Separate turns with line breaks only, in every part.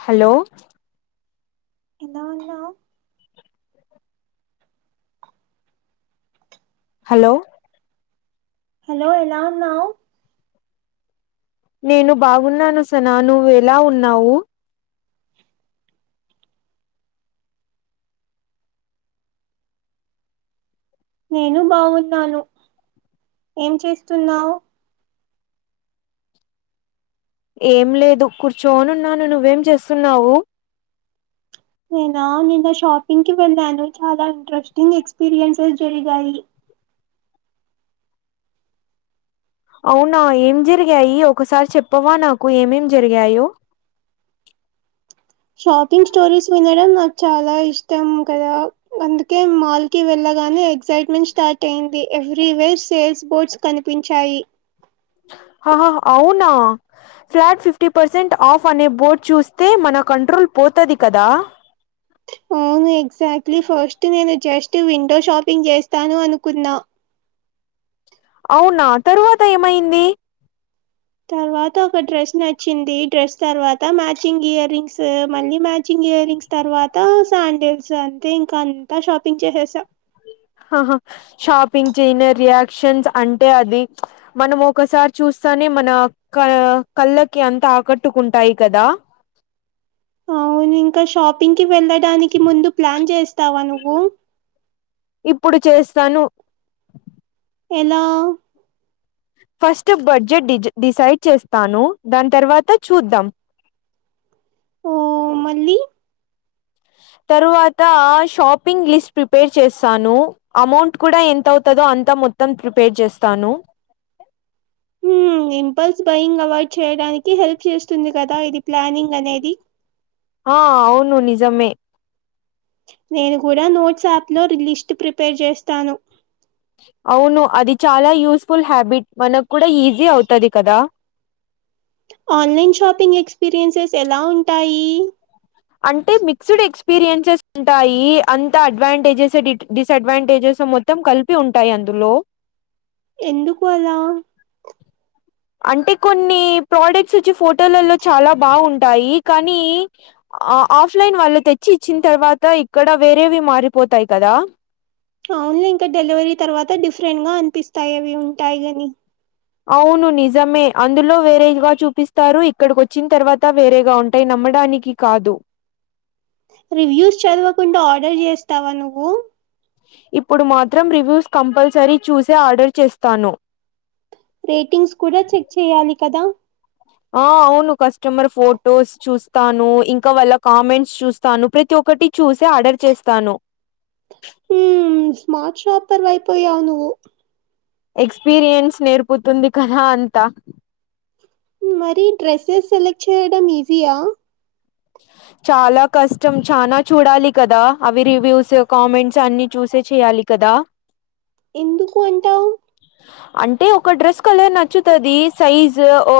Hello
ఎలా ఉన్నా
hello
hello ఎలా ఉన్నావ్
నేను బాగున్నాను సనా నువ్వు ఎలా ఉన్నావు
నేను బాగున్నాను ఏం చేస్తున్నావ్
ఏం లేదు కూర్చోనున్నాను నువ్వేం చేస్తున్నావు
నేనా నిన్న షాపింగ్కి వెళ్ళాను చాలా ఇంట్రెస్టింగ్ ఎక్స్పీరియన్సెస్ జరిగాయి
అవునా ఏం జరిగాయి ఒకసారి చెప్పవా నాకు ఏమేం జరిగాయో
షాపింగ్ స్టోరీస్ వినడం నాకు చాలా ఇష్టం కదా అందుకే మాల్ కి వెళ్ళా గానే ఎగ్సైట్మెంట్ స్టార్ట్ అయింది ఎవ్రీ వేర్ సేల్స్ బోర్డ్స్ కనిపించాయి
హహ అవునా ఫ్లాట్ ఫిఫ్టీ పర్సెంట్ ఆఫ్ అనే బోర్డ్ చూస్తే మన కంట్రోల్ పోతది కదా
ఊ అవును ఎక్సాక్ట్లీ ఫస్ట్ నేను జస్ట్ విండో షాపింగ్ చేస్తాను అనుకున్నా
అవునా తర్వాత ఏమయింది
తర్వాత ఒక డ్రెస్ నచ్చింది డ్రెస్ తర్వాత మ్యాచింగ్ ఇయర్ రింగ్స్ మళ్ళీ మ్యా చింగ్ ఇయర్ రింగ్స్ తర్వాత శాండిల్స్ అంతే ఇంకా అంతా షాపింగ్ చేసేసా
షాపింగ్ చేయన రియాక్షన్స్ అంటే అది మనం ఒకసారి చూస్ సనే మన క కళ్ళకి అంతా ఆకట్టుకుంటాయి కదా
ఊ అవును ఇంకా షాపింగ్కి వెళ్ళడానికి ముందు ప్లాన్ చేస్తావా నువ్వు
ఇప్పుడు చేస్తాను
ఎలా
ఫస్ట్ బడ్జెట్ డిజ్ డిసైడ్ చేస్తాను దాని తర్వాత చూద్దాం
ఓ మళ్ళీ
తరువాత షాపింగ్ లిస్ట్ ప్రిపేర్ చేస్తాను అమౌంట్ కూడా ఎంత అవుతదో అంత మొత్తం ప్రిపేర్ చేస్తాను
ఉ ఇంగ ఇంపల్స్ బయింగ్ అవాయిడ్ చేయడానికి హెల్ప్ చేస్తుంది కదా ఇది ప్లానింగ్ అనేది
ఆ అవును నిజమే
నేను కూడా నోట్స్ యాప్లో లిస్ట్ ప్రిపేర్ చేస్తాను
అవును అది చాలా యూస్ఫుల్ హ్యాబిట్ మనకు కూడా ఈజీ అవుతది కదా
ఆన్లైన్ షాపింగ్ ఎక్స్పీరియన్సెస్ ఎలా ఉంటాయి
అంటే మిక్స్డ్ ఎక్స్పీరియన్సెస్ ఉంటాయి అంత అడ్వాంటేజెస్ డి డిసఅడ్వాంటేజెస్ మొత్తం కలిపి ఉంటాయి అందులో
ఎందుకు అలా
అంటే కొన్ని ప్రోడక్ట్స్ వచ్చి ఫోటోలలో చాలా బాగుంటాయి కానీ ఆ ఆఫ్లైన్ వాళ్ళు తెచ్చి ఇచ్చిన తర్వాత ఇక్కడ వేరేవి మారిపోతాయి కదా
అవున్లే ఇంక డెలివరీ తర్వాత డిఫరెంట్ గా అనిపిస్తాయి అవి ఉంటాయిగని
అవును నిజమే అందులో వేరేగా చూపిస్తారు ఇక్కడికొచ్చిన తర్వాత వేరేగా ఉంటాయి న అమ్మడానికి కాదు.
రివ్యూస్ చదవకుండా ఆర్డర్ చేస్తావా నువ్వు.
ఇప్పుడు మాత్రం రివ్యూస్ కంపల్సరీ చూసే ఆర్డర్ చేస్తాను.
రేటింగ్స్ కూడా చెక్ చెయ్యాలి కదా.
ఆ అవును కస్టమర్ ఫొటోస్ చూస్తాను, ఇంకా వాళ్ళ కామెంట్స్ చూస్తాను ప్రతి ఒక్క ఒకటి చూసి ఆర్డర్ చేస్తాను.
హ్ స్మార్ట్ షాపర్ వైపోయావు నువ్వు.
ఎక్స్పీరియన్స్ నేర్పుతుంది కదా అంతా.
మరి డ్రెస్సెస్ సెలెక్ట్ చేయడం ఈజీయా.
చాలా కష్టం చానా చూడాలి కదా. అవి రివ్యూస్, కామెంట్స్ అన్ని చూసి చేయాలి. కదా
ఎందుకు అంటావు.
అంటే ఒక డ్రెస్ కలర్ నచ్చుతది. సైజ్ ఒ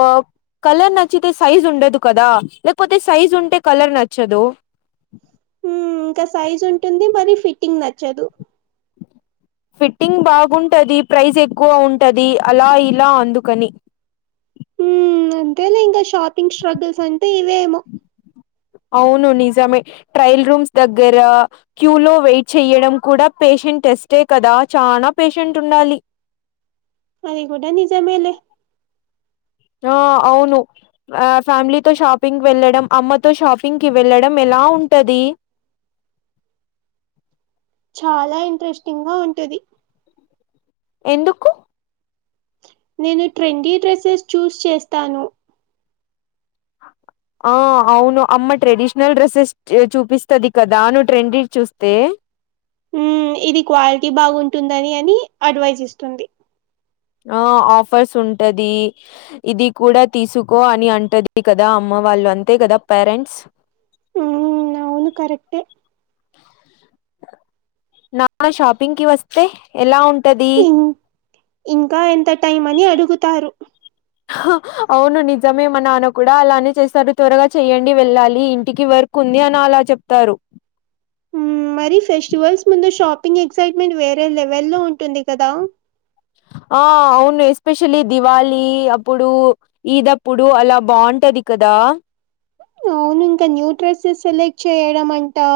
కలర్ నచ్చితే సైజు ఉండదు కదా. లేకపోతే సైజ్ ఉంటే కలర్ నచ్చదు.
హ్ ఇంకా సైజ్ ఉంటుంది మరి ఫిట్టింగ్ నచ్చదు.
ఫిట్టింగ్ బాగుంటది, ప్రైజ్ ఎక్కువ ఉంటది అలా ఇలా అందుకని.
ఉ అంతే లే ఇంకా షాపింగ్ స్ట్రగుల్స్ అంటే ఇవేమో.
అవును నిజమే ట్రయల్ రూమ్స్ దగ్గర క్యూ లో వెయిట్ చెయ్యడం కూడా పేష న్ టెస్టే కదా చానా పేషెంట్ ఉండాలి.
అది కూడా నిజమేలే.
ఆ అవును ఆ ఫ్యామిలీతో షాపింగ్ వెళ్ళడం, అమ్మతో షాపింగ్ కి వెళ్ళడం ఎలా బాఉంటది.
చాలా ఇంట్రెస్టింగ్ గా ఉంటది.
ఎందుకు?
నేను ట్రెండీ డ్రెస్సెస్ చూస్ చేస్తాను.
ఆ అవును అమ్మ ట్రెడిషనల్ డ్రెస్సెస్ చూపిస్తది కదా, నువ్వు ట్రెండివి చూస్తే.
హ్మ్ ఇది క్వాలిటీ బాగుంటుందని అని అడ్వైజ్ ఇస్తుంది.
ఆ ఆఫర్స్ ఉంటది, ఇది కూడా తీసుకో అని అంటది కదా అమ్మ వాళ్ళు అంతే కదా పేరెంట్స్.
ఉ అవును కరెక్టే.
నాన షాపింగ్కి వస్తే ఎలా ఉంటది?
ఇం ఇంకా ఎంత టైం అని అడుగుతారు.
అవును నిజమే మా నాన్న కూడా అలానే చేస్తారు. త్వరగా చెయ్యండి వెళ్ళాలి ఇంటికి, వర్క్ కుంది అని అలా చెప్తారు.
మరి ఫెస్టివల్స్ ముందు షాప్ పింగ్ ఎక్సైట్మెంట్ వేరే లెవెల్లో ఉంటుంది కదా.
ఆ అవును ఎస్పెషల్లీ దివాళి అప్పుడు, ఈద్ అప్పుడు అలా బావుం టది కదా.
అవును ఇంకా న్యూ డ్రెసెస్ సెలెక్ట్ చేయడం అంటా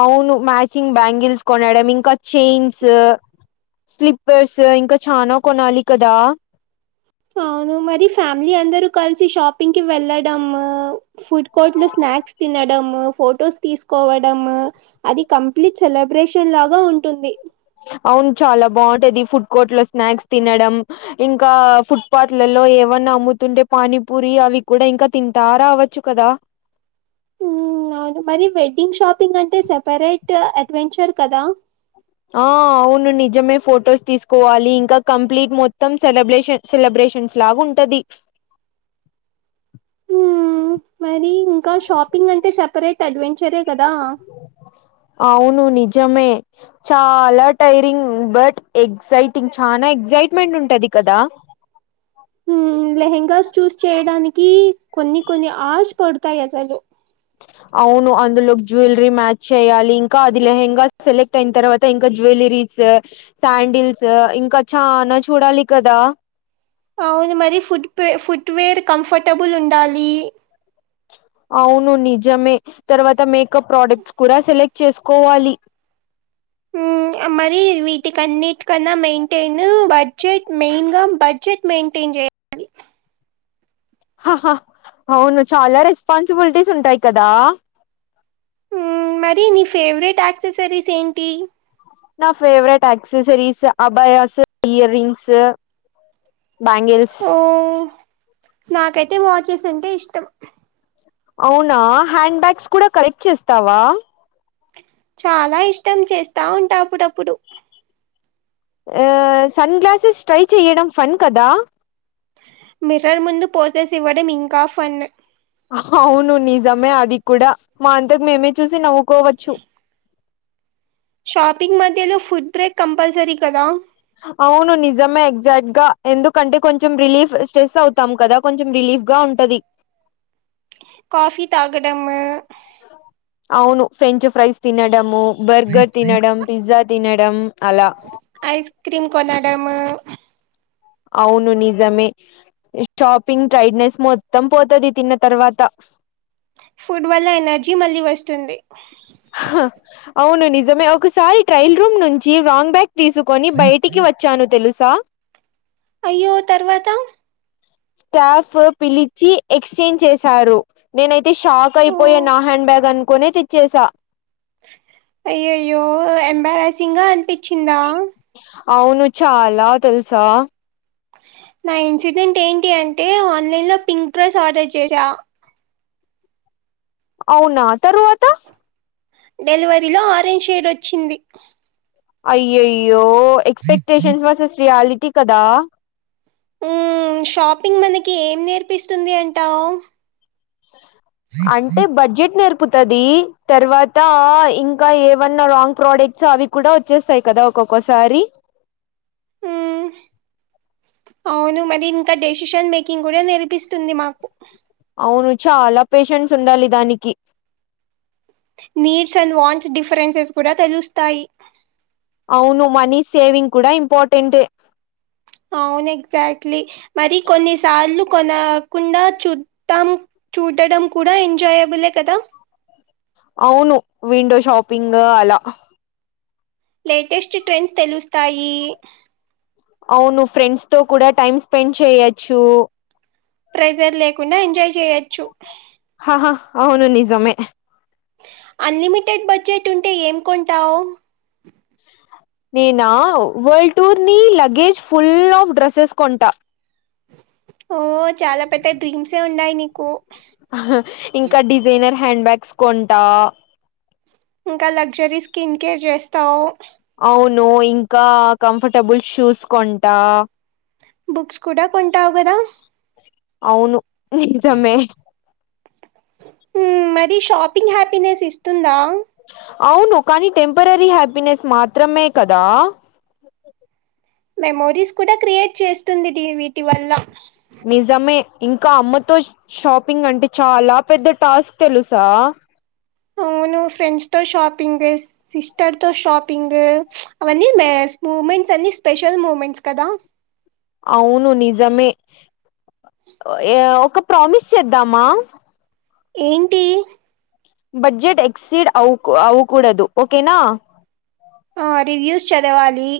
అవును మ్యాచింగ్ బ్యాంగిల్స్ కొనడం, ఇంకా చైన్స్ స్లీప్పర్స్ ఇంకా చానా కొనాలి కదా.
అవును మరి ఫ్యామిలీ అందరు కలిసి షాపింగ్ కి వెళ్ళడం, ఫుడ్ కోర్టులో స్నా స్నాక్స్ తినడం, ఫొటోస్ తీసుకోవడం అది కంప్లీట్ సెలబ్రేషన్ లాగా ఉంటుంది.
అవును చాలా బాగుంటది ఫుడ్ కోర్టు లో స్నాక్స్ తినడం ఇంకా ఫుట్పాత్లలో లో ఏమన్నా అమ్ముతుంటే పానీపూరి అవి కూడా ఇంకా తింటా రావచ్చు కదా
ఉమ్ అవును మరి వెడ్డింగ్ షాపింగ్ అంటే సెపరేట్ అడ్వెంచర్ కదా
ఆ అవును నిజమే ఫొటోస్ తీసుకోవాలి ఇంకా కంప్లీట్ మొత్తం సెలబ్రేషన్ సెలబే పేషెంట్స్ లాగా ఉంటది
[inaudible] హు మరి ఇంకా షాపింగ్ అంటే సపరేట్ అడ్వెంచర్
అవును ని నిజమే చాలా టైరింగ్ బట్ ఎగ్జైటింగ్ చా ఎగ్జైట్ ఎక్సైట్ ఉంటంది కదా
హ్మ్. లెహెంగాస్ చూస్ చేయడానికి కొన్ని కొన్ని ఆశ పడతాయి అసలు
అవును అందులో జ్యువెలరీ మ్యాచ్ చేయాలి ఇంకా అది లెహంగా సెలెక్ట్ అయిన తర్వాత ఇంకా జ్యువెలరీ రీస్ శాండిల్స్ ఇంకా చాలా చూడాలి కదా
అవును మరి ఫుట్ ఫుట్వేర్ కంఫర్టబుల్ ఉండాలి
అవును నిజమే తర్వాత మేకప్ ప్రోడక్ట్స్ కూడా సెలెక్ట్ చేసుకోవాలి
కన్నీటికన్నా మెయింటైన్ బడ్జెట్ మెయిన్ గా బడ్జెట్ మెయింటైన్ చేయాలి
ఆహా అవును చాలా రెస్పాన్సిబిలిటీస్ ఉంటాయి కదా
ఉ మరి నీ ఫేవరెట్ అక్సెసరీస్ ఏంటి
నా ఫేవరెట్ అక్సెసరీస్ అబయాస్ ఇయర్ రింగ్స్ బ్యాంగిల్స్
ఓహ్! నాకైతే వాచెస్ అంటే ఇష్టం
అవునా హ్యాండ్ బ్యాగ్స్ కూడా కలెక్ట్ చేస్తావా
చాలా ఇష్టం చేస్తా ఉంటా అప్పుడప్పుడు
సన్ గ్లాసెస్ ట్రై చేయడం ఫన్ కదా
మిర్రర్ ముందు పోసేస్ ఇవ్వడం ఇంకా ఫన్
అవును నిజమే అది కూడా మా అంతకు మేమే చూసి నవ్వు కోవచ్చు
షాపింగ్ మధ్యలో ఫుడ్ బ్రేక్ కంపల్సరి కదా
అవును నిజమే ఎగ్జాక్ట్ గా ఎందుకంటే కొంచెం రిలీఫ్ స్ట్రెస్ అవుతా కదా కొంచెం రిలీఫ్ రిలీఫ్ గా ఉంటాది
కాఫీ తాగడంము
అవును ఫ్రెంచ్ ఫ్రైస్ తినడము బర్గర్ తినడం పిజ్జా తినడం అలా.
ఐస్ క్రీమ్ కొనడము
అవును నిజమే షాపింగ్ ట్రైడ్నెస్ మొత్తం పోతుది తిన్న తర్వాత
ఫుడ్ వల్ల ఎనర్జీ మళ్లీ వస్తుంది
అవును నిజమే ఒకసారి ట్రైల్ రూమ్ నుంచి రాంగ్ బ్యాగ్ తీసుకొని బయటికి వచ్చాను తెలుసా
అయ్యో తర్వాత
స్టాఫ్ పిలిచి ఎక్స్చేంజ్ చేశారు నేనైతే షాక్
ఓ
అయిపోయా నా హండ్ బ్యాగ్ అనుకునే తెచ్చేసా
అయ్యో అయ్యో ఎంబారసింగా అనిపించిందా
అవును చాలా తెలుసా
నా ఇన్సిడెంట్ ఏంటి అంటే ఆన్లైన్ లో పింక్ డ్రెస్ ఆర్డర్ చేసా
అవునా తర్వాత
డెలివరీలో ఆరెంజ్ షేడ్ వచ్చింది
అయ్యయ్యో ఎక్స్పెక్టేషన్స్ వర్సెస్ రియాలిటీ కదా
ఊ షాపింగ్ మనకి ఏం నేర్పిస్తుంది అంటావ్
అంటే బడ్జెట్ నేర్ ర్పుతదీ తర్వాతా ఇంకా ఏవన్న రాంగ్ ప్రోడక్ట్సు అవి కూడా వొచ్చేస్తాయ్ కదా ఒక ఒకోసారి
ఊ అవును మరి ఇంకా డెసిషన్ మేకింగ్ కూడ నేర్పిస్తుంది మాకు
అవును చాలా పేషెంన్స్ ఉండాలి దానికి
నీడ్స్ అండ్ వాంచ్ డిఫరెన్సెస్ కుడా తెలుస్తాయి
అవును మనీ సేవింగ్ కడా ఇంపార్టెంటే
అవును ఎగ్జాక్ట్లీ మరి కొన్నిసార్లు కొనకుండా చుత్తాం చూడడం కుడా ఎంజాయబులే కదా
అవును విండో షాపింగూ అలా
లేటెస్ట్ ట్రెండ్స్ తెలుస్తాయి
అవును ఫ్రెండ్స్ తో కుడా టైమ్ స్పెండ్ చేయచ్చు
ప్రెజర్ లేకుండా ఎంజాయ్ చేయచ్చు
హహహ్ అవును నిజమే
అన్ లిమిటెడ్ బడ్జెట్టుంటే ఏం కొంటావ్
నేనా వల్డ్ టూర్ ని లగేజ్ ఫుల్లాఫ్ డ్రెస్సెస్ కొంటా
ఓ చాలా పెద్ద డ్రీమ్సే ఉండాయ్ నీకు
అహ ఇంకా డిజైనర్ హ్యాండ్ బ్యాగ్స్ కొంటా
ఇంకా లగ్జరీ స్కిన్ కేర్ జేస్తావ్
అవును ఇంకా కంఫర్టబుల్ షూస్ కొంటా
బుక్స్ కుడా కొంటావ్ కదా
అవును నిజమే
ఉ మరి షాపింగ్ హ్యాపీనెస్ ఇస్తుందా
అవును కానీ టెంపరరీ హ్యాపీనెస్ మాత్రమే కదా
మెమోరీస్ కుడా క్రియేట్ చేస్తుంది ది వీటి వల్ల
నిజమే ఇంకా అమ్మతో షాపింగంటే చాలా పెద్ద టాస్క్ తెలుసా
ఉ నేను ఫ్రెండ్స్ తో షాపింగ్ దేస్ సిస్టర్ తో షాపింగు అవన్నీ మేస్ మూమెన్ న్స్ అన్ని స్పెషల్ మూమెంట్స్ కదా
అవును నిజమే ఎఅఒ ఒక ప్రామిస్ చేద్దామా
ఏంటి
బడ్జెట్ ఎక్సీడ్ అవ్కు అవుకూడదు ఓకేనా
ఆ రివ్యూస్ చదవాలి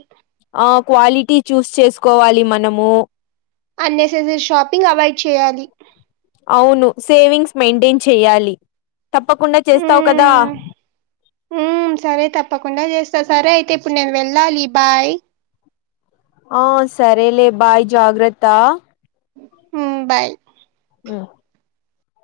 ఆ క్వాలిటీ చూస్ చేసుకోవాలి మనము
అన్నెసెసరీ షాపింగ్ అవైడ్ చేయాలి
అవును సేవింగ్స్ మెయింటైన్ చెయ్యాలి తప్పకుండా
ఉ
చేస్తావు కదా
ఊమ్ సరే తప్పకుండా జేస్తా సరే అయితే ఇప్పుడు నేన్ వెళ్ళాలి బాయ్
ఆ సరేలే బాయ్ జాగ్రత్త
ఉమ్ బాయ్
ఉ